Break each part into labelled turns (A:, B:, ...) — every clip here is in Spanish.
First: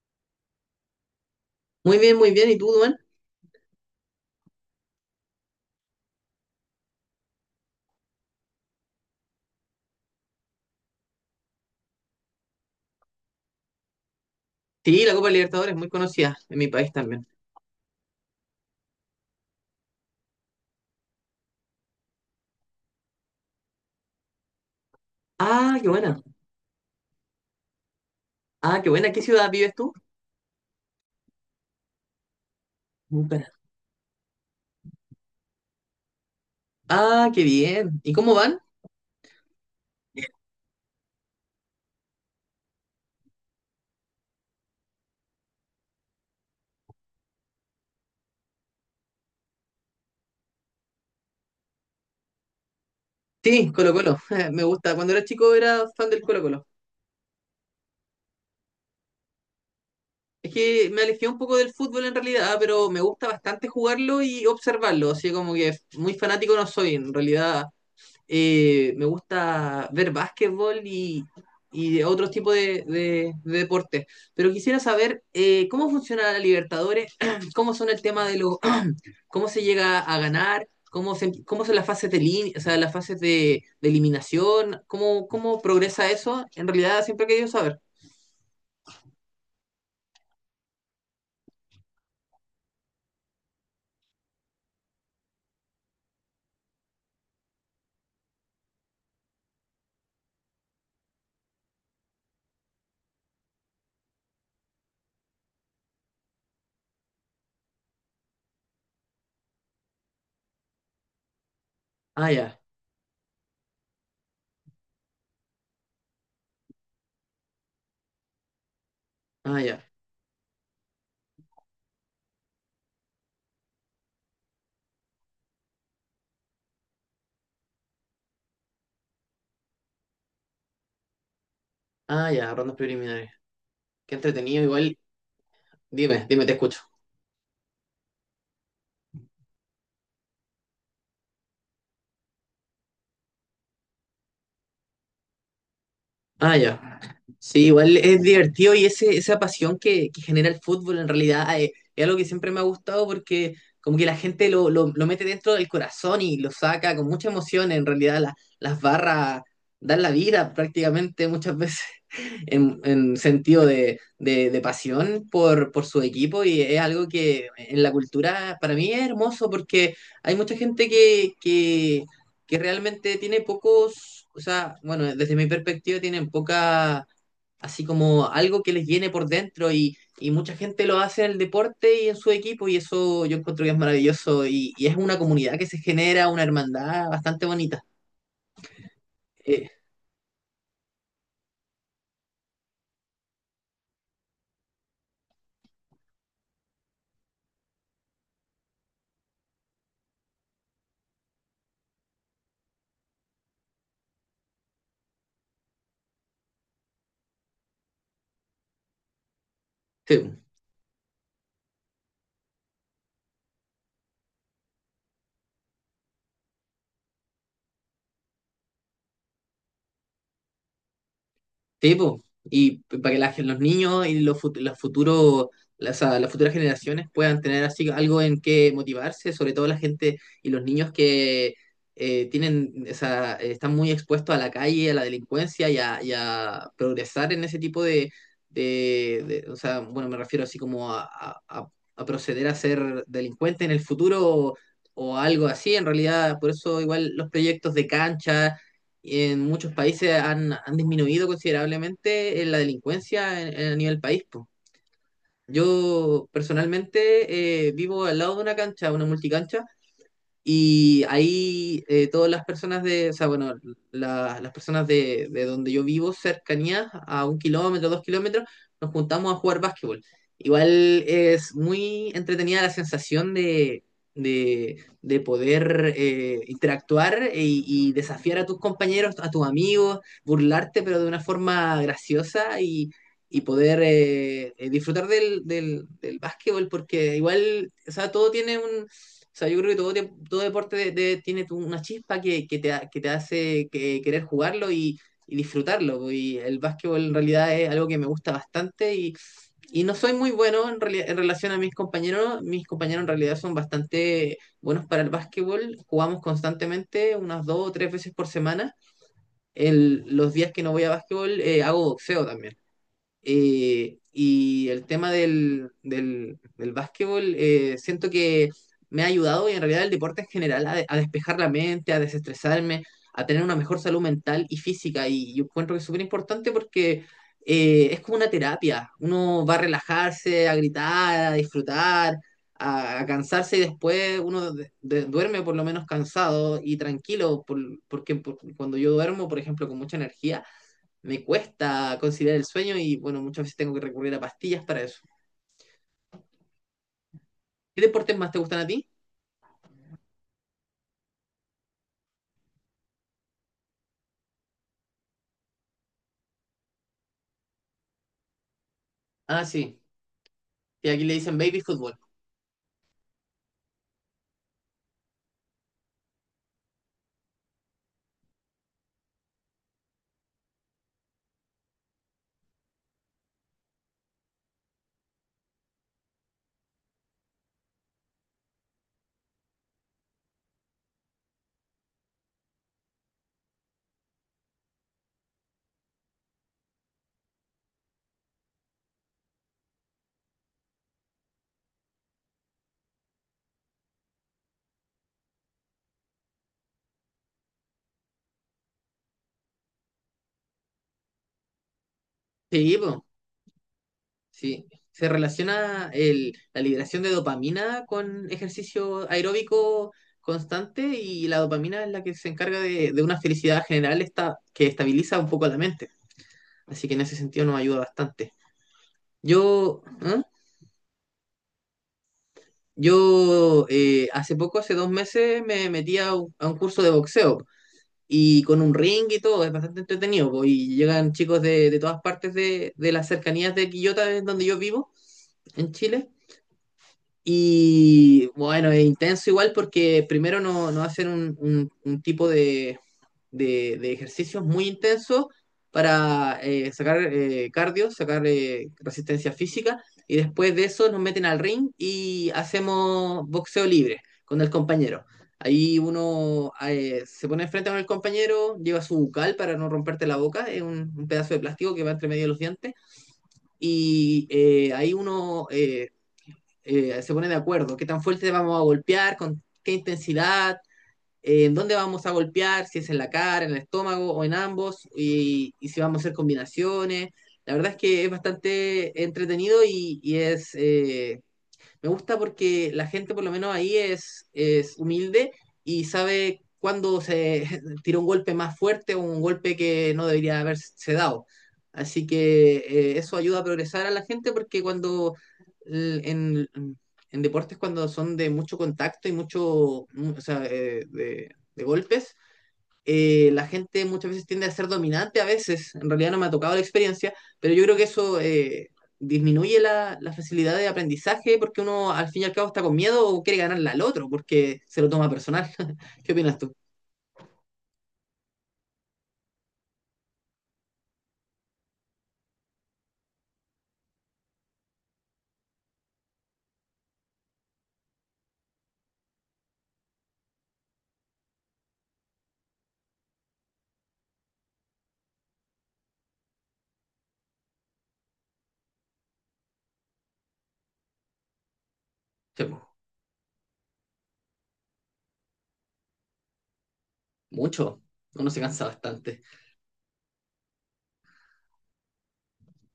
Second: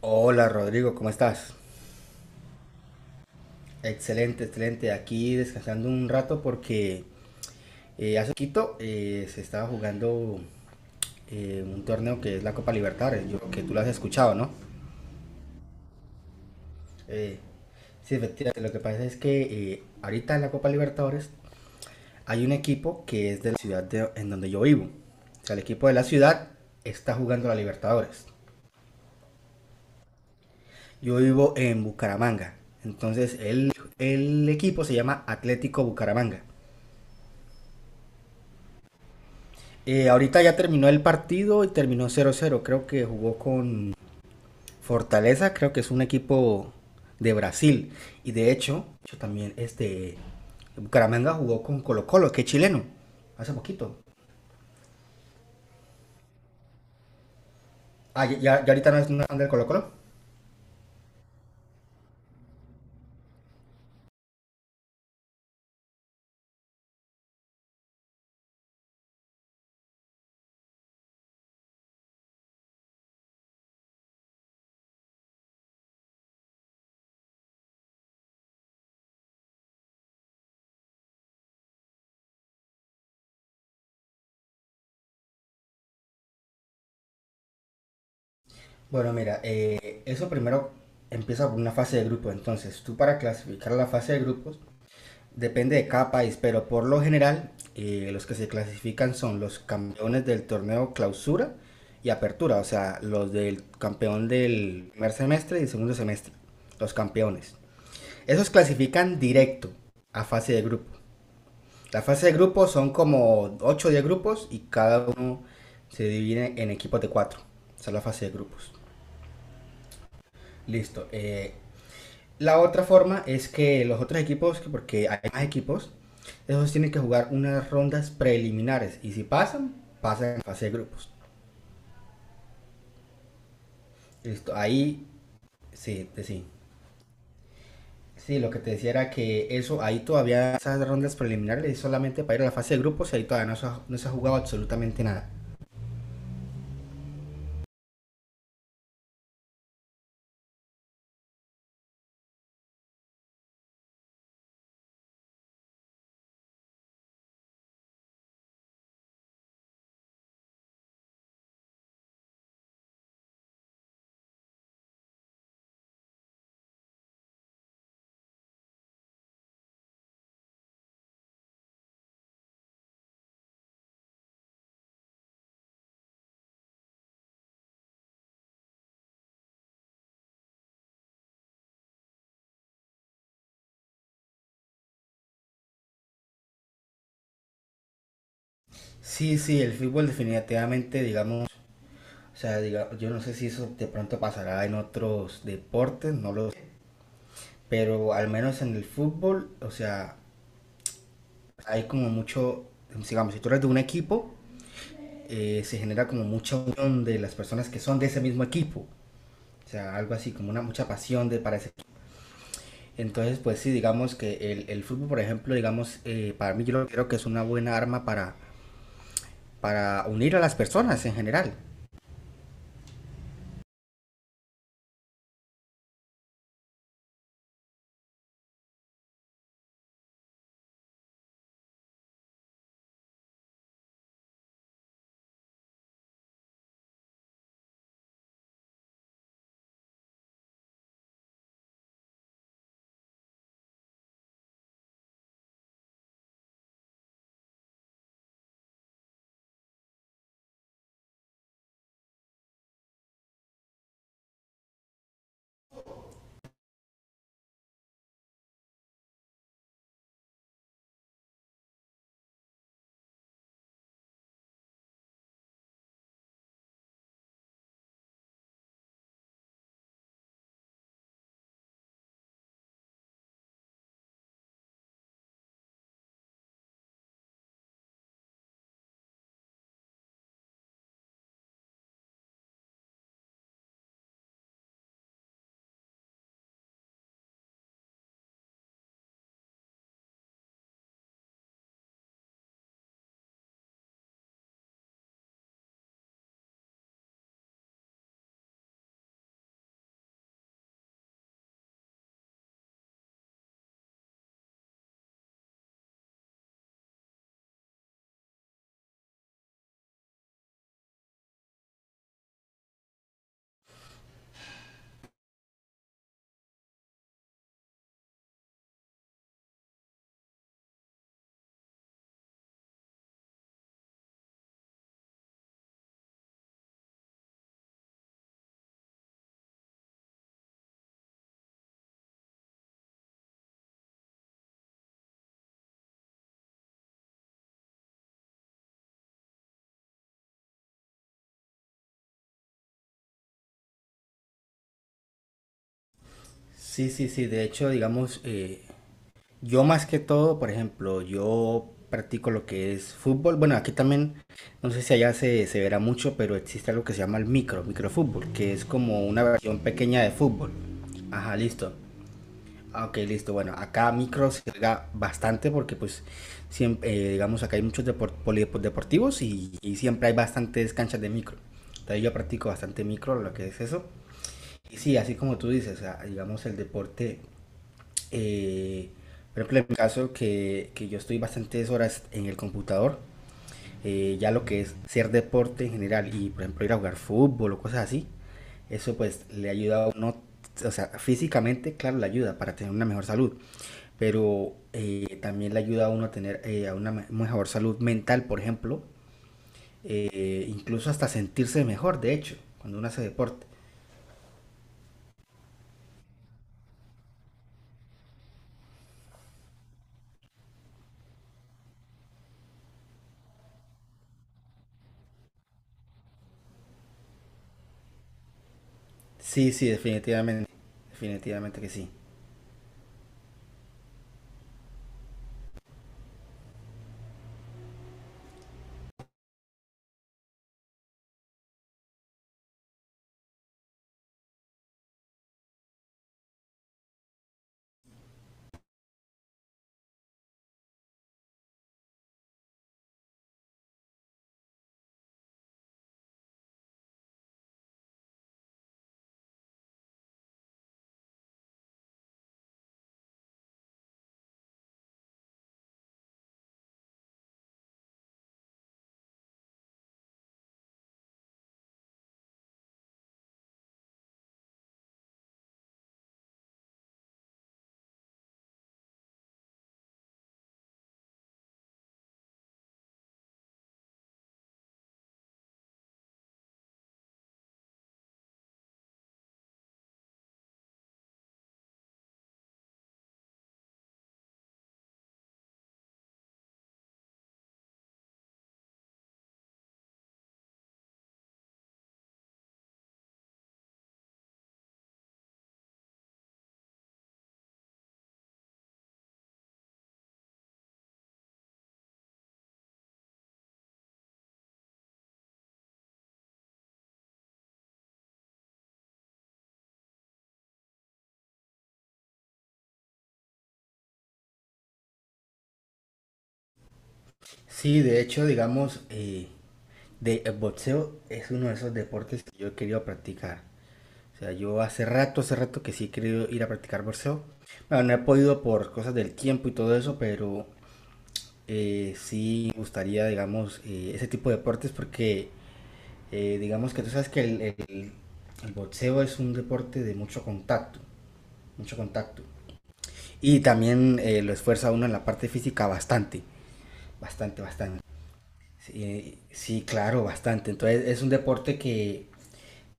A: Hola Rodrigo, ¿cómo estás?
B: Muy bien, muy bien. ¿Y tú, Duan?
A: Excelente, excelente. Aquí descansando un rato porque hace poquito se estaba jugando un torneo que es la Copa Libertadores, yo creo que tú lo has escuchado, ¿no?
B: Sí, la Copa Libertadores es muy conocida en mi país también.
A: Eh, sí, efectivamente. Lo que pasa es que ahorita en la Copa Libertadores hay un equipo que es de la en donde yo vivo. O sea, el
B: Ah,
A: equipo
B: qué
A: de la
B: buena.
A: ciudad está jugando la Libertadores.
B: Ah, qué buena. ¿Qué ciudad vives tú?
A: Yo vivo en Bucaramanga. Entonces,
B: Bucara.
A: el equipo se llama Atlético Bucaramanga.
B: Ah, qué bien. ¿Y cómo van?
A: Ahorita ya terminó el partido y terminó cero cero. Creo que jugó con Fortaleza, creo que es un equipo de Brasil. Y de hecho, yo también este Bucaramanga jugó con Colo Colo, que es chileno, hace
B: Sí, Colo
A: poquito.
B: Colo. Me gusta. Cuando era chico era fan del Colo Colo.
A: Ah, ya, ya ahorita no es anda el Colo Colo.
B: Es que me alejé un poco del fútbol en realidad, pero me gusta bastante jugarlo y observarlo. Así como que muy fanático no soy. En realidad me gusta ver básquetbol y de otros tipos de deportes. Pero quisiera saber cómo funciona la Libertadores, cómo son el tema de los, cómo se llega a ganar, cómo son las fases o sea, las fases de eliminación, cómo progresa eso. En realidad siempre he querido saber.
A: Bueno, mira, eso primero empieza por una fase de grupo. Entonces, tú para clasificar la fase de grupos depende de cada país, pero por lo general los que se clasifican son los campeones del torneo clausura y apertura, o sea, los del campeón del primer semestre y el segundo semestre, los campeones. Esos clasifican directo a fase de grupo. La fase
B: Ah,
A: de
B: ya,
A: grupo son como 8 o 10 grupos y cada uno se divide en equipos de 4. Esa es la fase de grupos.
B: ah, ya,
A: Listo. La otra forma es que los otros equipos, porque hay más equipos, esos tienen que jugar unas rondas preliminares y si pasan, pasan en fase de grupos.
B: ah, ya, rondas preliminares. Qué
A: Listo,
B: entretenido, igual.
A: ahí sí,
B: Dime,
A: sí.
B: dime, te escucho.
A: Sí, lo que te decía era que eso, ahí todavía esas rondas preliminares es solamente para ir a la fase de grupos y ahí todavía no se ha jugado absolutamente nada.
B: Ah, ya. Sí, igual es divertido y esa pasión que genera el fútbol en realidad, algo que siempre me ha gustado porque como que la gente lo mete dentro del corazón y lo saca con mucha emoción. En realidad las barras dan la vida prácticamente muchas veces en sentido de pasión por su equipo, y es algo que en la cultura para mí es hermoso porque hay mucha gente que realmente tiene pocos, o sea, bueno, desde mi perspectiva tienen poca, así como algo que les llene por dentro, y mucha gente lo hace en el deporte y en su equipo, y eso yo encuentro que es maravilloso, y es una comunidad que se genera, una hermandad bastante bonita.
A: Sí, sí,
B: Eh,
A: el fútbol definitivamente, digamos, o sea, yo no sé si eso de pronto pasará en otros deportes, no lo sé, pero al menos en el fútbol, o sea, hay como mucho, digamos, si tú eres de un equipo, se genera como mucha unión de las personas que son de ese mismo equipo. O sea, algo así,
B: sí.
A: como una mucha pasión de para ese equipo. Entonces, pues sí, digamos que el fútbol, por ejemplo, digamos, para mí yo lo creo que es una buena arma para unir a las personas en general.
B: Sí, po. Para que la los niños y los futuros, las futuras generaciones puedan tener así algo en que motivarse, sobre todo la gente y los niños que tienen, o sea, están muy expuestos a la calle, a la delincuencia y a progresar en ese tipo o sea, bueno, me refiero así como a proceder a ser delincuente en el futuro o algo así, en realidad, por eso igual los proyectos de cancha en muchos países han disminuido considerablemente la delincuencia a nivel país, po. Yo personalmente vivo al lado de una cancha, una multicancha, y ahí todas las personas o sea, bueno, las personas de donde yo vivo, cercanías a 1 kilómetro, 2 kilómetros, nos juntamos a jugar básquetbol. Igual es muy entretenida la sensación de poder interactuar y desafiar a tus compañeros, a tus amigos, burlarte, pero de una forma graciosa, y poder disfrutar del básquetbol, porque igual, o sea, todo tiene yo creo que todo deporte tiene una chispa que que te querer jugarlo, y disfrutarlo. Po. Y el básquetbol en realidad es algo que me gusta bastante, y no soy muy bueno en relación a mis compañeros. Mis compañeros en realidad son bastante buenos para el básquetbol. Jugamos constantemente unas dos o tres veces por semana. Los días que no voy a básquetbol, hago boxeo también. Y el tema del básquetbol, siento que me ha ayudado, y en realidad el deporte en general a despejar la mente, a desestresarme, a tener una mejor salud mental y física. Y yo encuentro que es súper importante porque es como una terapia. Uno va a relajarse, a gritar, a disfrutar, a cansarse, y después uno duerme por lo menos cansado y tranquilo, cuando yo duermo, por ejemplo, con mucha energía me cuesta conciliar el sueño, y bueno, muchas veces tengo que recurrir a pastillas para eso.
A: Sí, sí, sí. De hecho,
B: ¿Qué deportes
A: digamos,
B: más te gustan a ti?
A: yo más que todo, por ejemplo, yo practico lo que es fútbol. Bueno, aquí también, no sé si allá se verá mucho, pero existe algo que se llama el micro, microfútbol, que es como una
B: Ah,
A: versión
B: sí.
A: pequeña de fútbol.
B: Y aquí le
A: Ajá,
B: dicen baby
A: listo.
B: fútbol.
A: Ah, ok, listo. Bueno, acá micro se juega bastante porque pues siempre, digamos, acá hay muchos polideportivos y siempre hay bastantes canchas de micro. Entonces yo practico bastante micro, lo que es eso. Y sí, así como tú dices, o sea, digamos el deporte eh, por ejemplo, en mi caso, que yo estoy bastantes horas en el computador, ya lo que es hacer deporte en general y, por ejemplo, ir a jugar fútbol o cosas así, eso pues le ayuda a uno, o sea, físicamente, claro, le ayuda para tener una mejor salud, pero también le ayuda a uno a tener a una mejor salud mental, por ejemplo, incluso hasta sentirse mejor, de hecho,
B: Sí,
A: cuando uno hace
B: po,
A: deporte.
B: sí. Se relaciona la liberación de dopamina con ejercicio aeróbico constante, y la dopamina es la que se encarga de una felicidad general esta, que estabiliza un poco la mente. Así que en ese sentido nos ayuda bastante.
A: Sí, sí,
B: Yo, ¿eh?
A: definitivamente, definitivamente que sí.
B: Yo hace poco, hace 2 meses, me metí a un curso de boxeo. Y con un ring y todo, es bastante entretenido, po, y llegan chicos de todas partes de las cercanías de Quillota, es donde yo vivo, en Chile, y bueno, es intenso igual porque primero no hacen un tipo de ejercicios muy intensos para sacar cardio, sacar resistencia física, y después de eso nos meten al ring y hacemos boxeo libre con el compañero. Ahí uno, se pone enfrente con el compañero, lleva su bucal para no romperte la boca, es un pedazo de plástico que va entre medio de los dientes, ahí uno se pone de acuerdo qué tan fuerte vamos a golpear, con qué intensidad, en dónde vamos a golpear, si es en la cara, en el estómago o en ambos, y si vamos a hacer combinaciones. La verdad es que es bastante entretenido, y es me gusta porque la gente por lo menos ahí es humilde y sabe cuándo se tira un golpe más fuerte o un golpe que no debería haberse dado. Así que eso ayuda a progresar a la gente porque l- en, en deportes cuando son de mucho contacto y o sea, de golpes, la gente muchas veces tiende a ser dominante, a veces. En realidad no me ha tocado la experiencia, pero yo creo que eso disminuye la facilidad de aprendizaje porque uno al fin y al cabo está con miedo o quiere ganarle al otro porque se lo toma personal. ¿Qué opinas tú?
A: Sí, de hecho, digamos, el boxeo es uno de esos deportes que yo he querido practicar. O sea, yo hace rato que sí he querido ir a practicar boxeo. Bueno, no he podido por cosas del tiempo y todo eso, pero sí me gustaría, digamos, ese tipo de deportes porque, digamos que tú sabes que el boxeo es un deporte de mucho contacto, mucho contacto.
B: Sí, pues,
A: Y también lo esfuerza uno en la parte física bastante, bastante, bastante.
B: mucho, uno se cansa
A: Sí,
B: bastante.
A: sí, claro, bastante. Entonces es un deporte que,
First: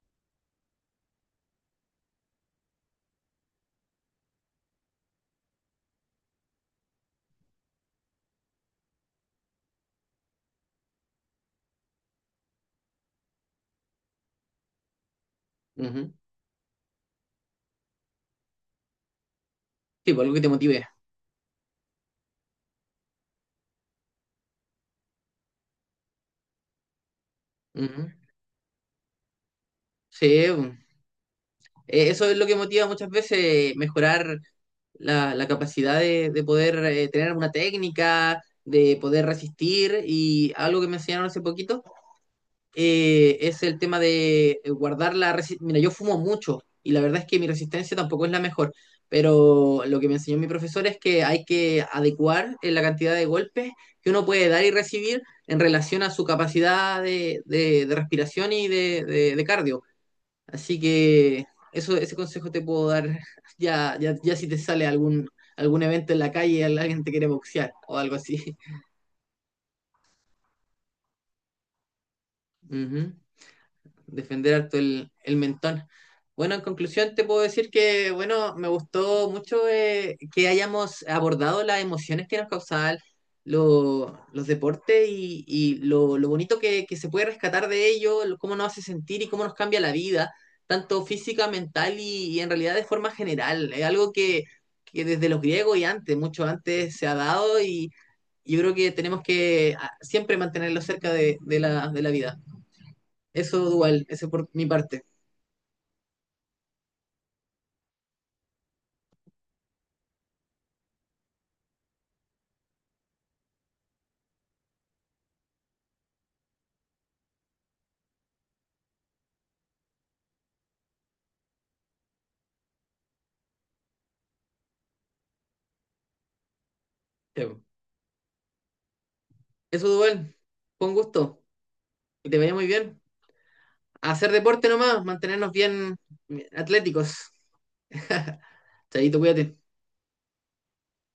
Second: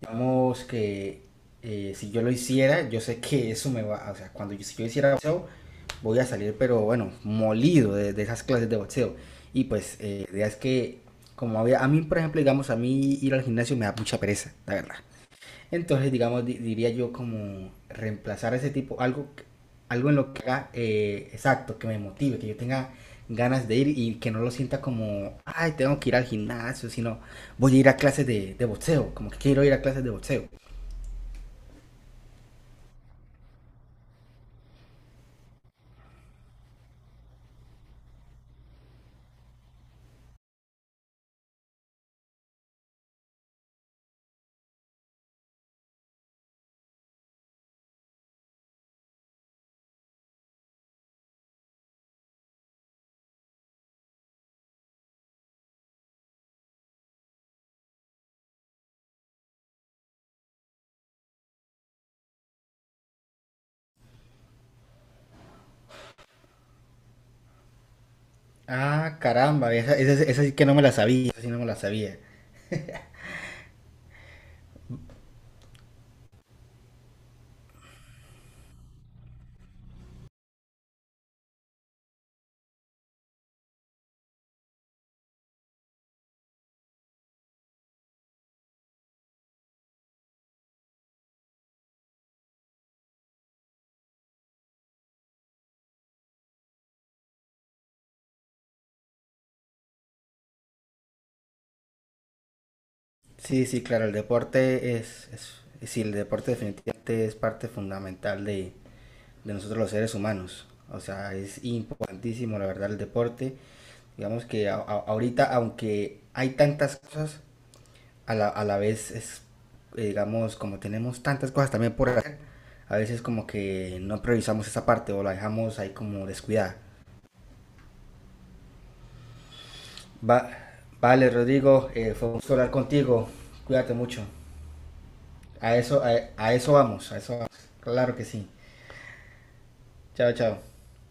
A: digamos que si yo lo hiciera, yo sé que eso me va, o sea, cuando yo, si yo hiciera boxeo, voy a salir, pero bueno, molido de esas clases de boxeo. Y pues la idea es que, como había, a mí, por ejemplo, digamos, a mí ir al gimnasio me da mucha pereza, la verdad.
B: Ujú.
A: Entonces, digamos, diría yo como reemplazar ese tipo, algo, algo
B: Sí,
A: en
B: pues,
A: lo
B: algo que
A: que
B: te
A: haga,
B: motive.
A: exacto, que me motive, que yo tenga ganas de ir y que no lo sienta como, ay, tengo que ir al gimnasio, sino voy a ir a
B: Ujú.
A: clases de boxeo, como que quiero ir a clases de
B: Sí,
A: boxeo.
B: pues, eso es lo que motiva muchas veces, mejorar la capacidad de poder tener una técnica, de poder resistir, y algo que me enseñaron hace poquito es el tema de guardar la resistencia. Mira, yo fumo mucho y la verdad es que mi resistencia tampoco es la mejor, pero lo que me enseñó mi profesor es que hay que adecuar la cantidad de golpes que uno puede dar y recibir en relación a su capacidad de respiración y de cardio. Así que ese consejo te puedo dar, ya, ya, ya, si te sale algún evento en la calle y alguien te quiere boxear o algo así.
A: Ah, caramba, esa sí que no me la sabía, esa sí no me la sabía.
B: Ujú. Defender harto el mentón. Bueno, en conclusión te puedo decir que, bueno, me gustó mucho que hayamos abordado las emociones que nos causaban los deportes, y lo bonito que se puede rescatar de ello, cómo nos hace sentir y cómo nos cambia la vida, tanto física, mental, y en realidad de forma general. Es algo que desde los griegos y antes, mucho antes, se ha dado, y yo creo que tenemos que siempre mantenerlo cerca de la vida. Eso
A: Sí, sí,
B: dual,
A: claro, el
B: ese por mi
A: deporte
B: parte.
A: sí, el deporte definitivamente es parte fundamental de nosotros los seres humanos. O sea, es importantísimo, la verdad, el deporte. Digamos que ahorita, aunque hay tantas cosas, a a la vez es, digamos, como tenemos tantas cosas también por hacer, a veces como que no priorizamos esa parte o la dejamos ahí como descuidada.
B: Sí, po. Eso dual,
A: Va,
B: con
A: vale,
B: gusto.
A: Rodrigo, fue
B: Que
A: un
B: te
A: gusto
B: vaya muy
A: hablar
B: bien.
A: contigo. Cuídate
B: A
A: mucho.
B: hacer deporte nomás, mantenernos bien bien
A: A eso vamos, a
B: atléticos.
A: eso vamos. Claro que sí.
B: Chaito, cuídate.
A: Chao, chao.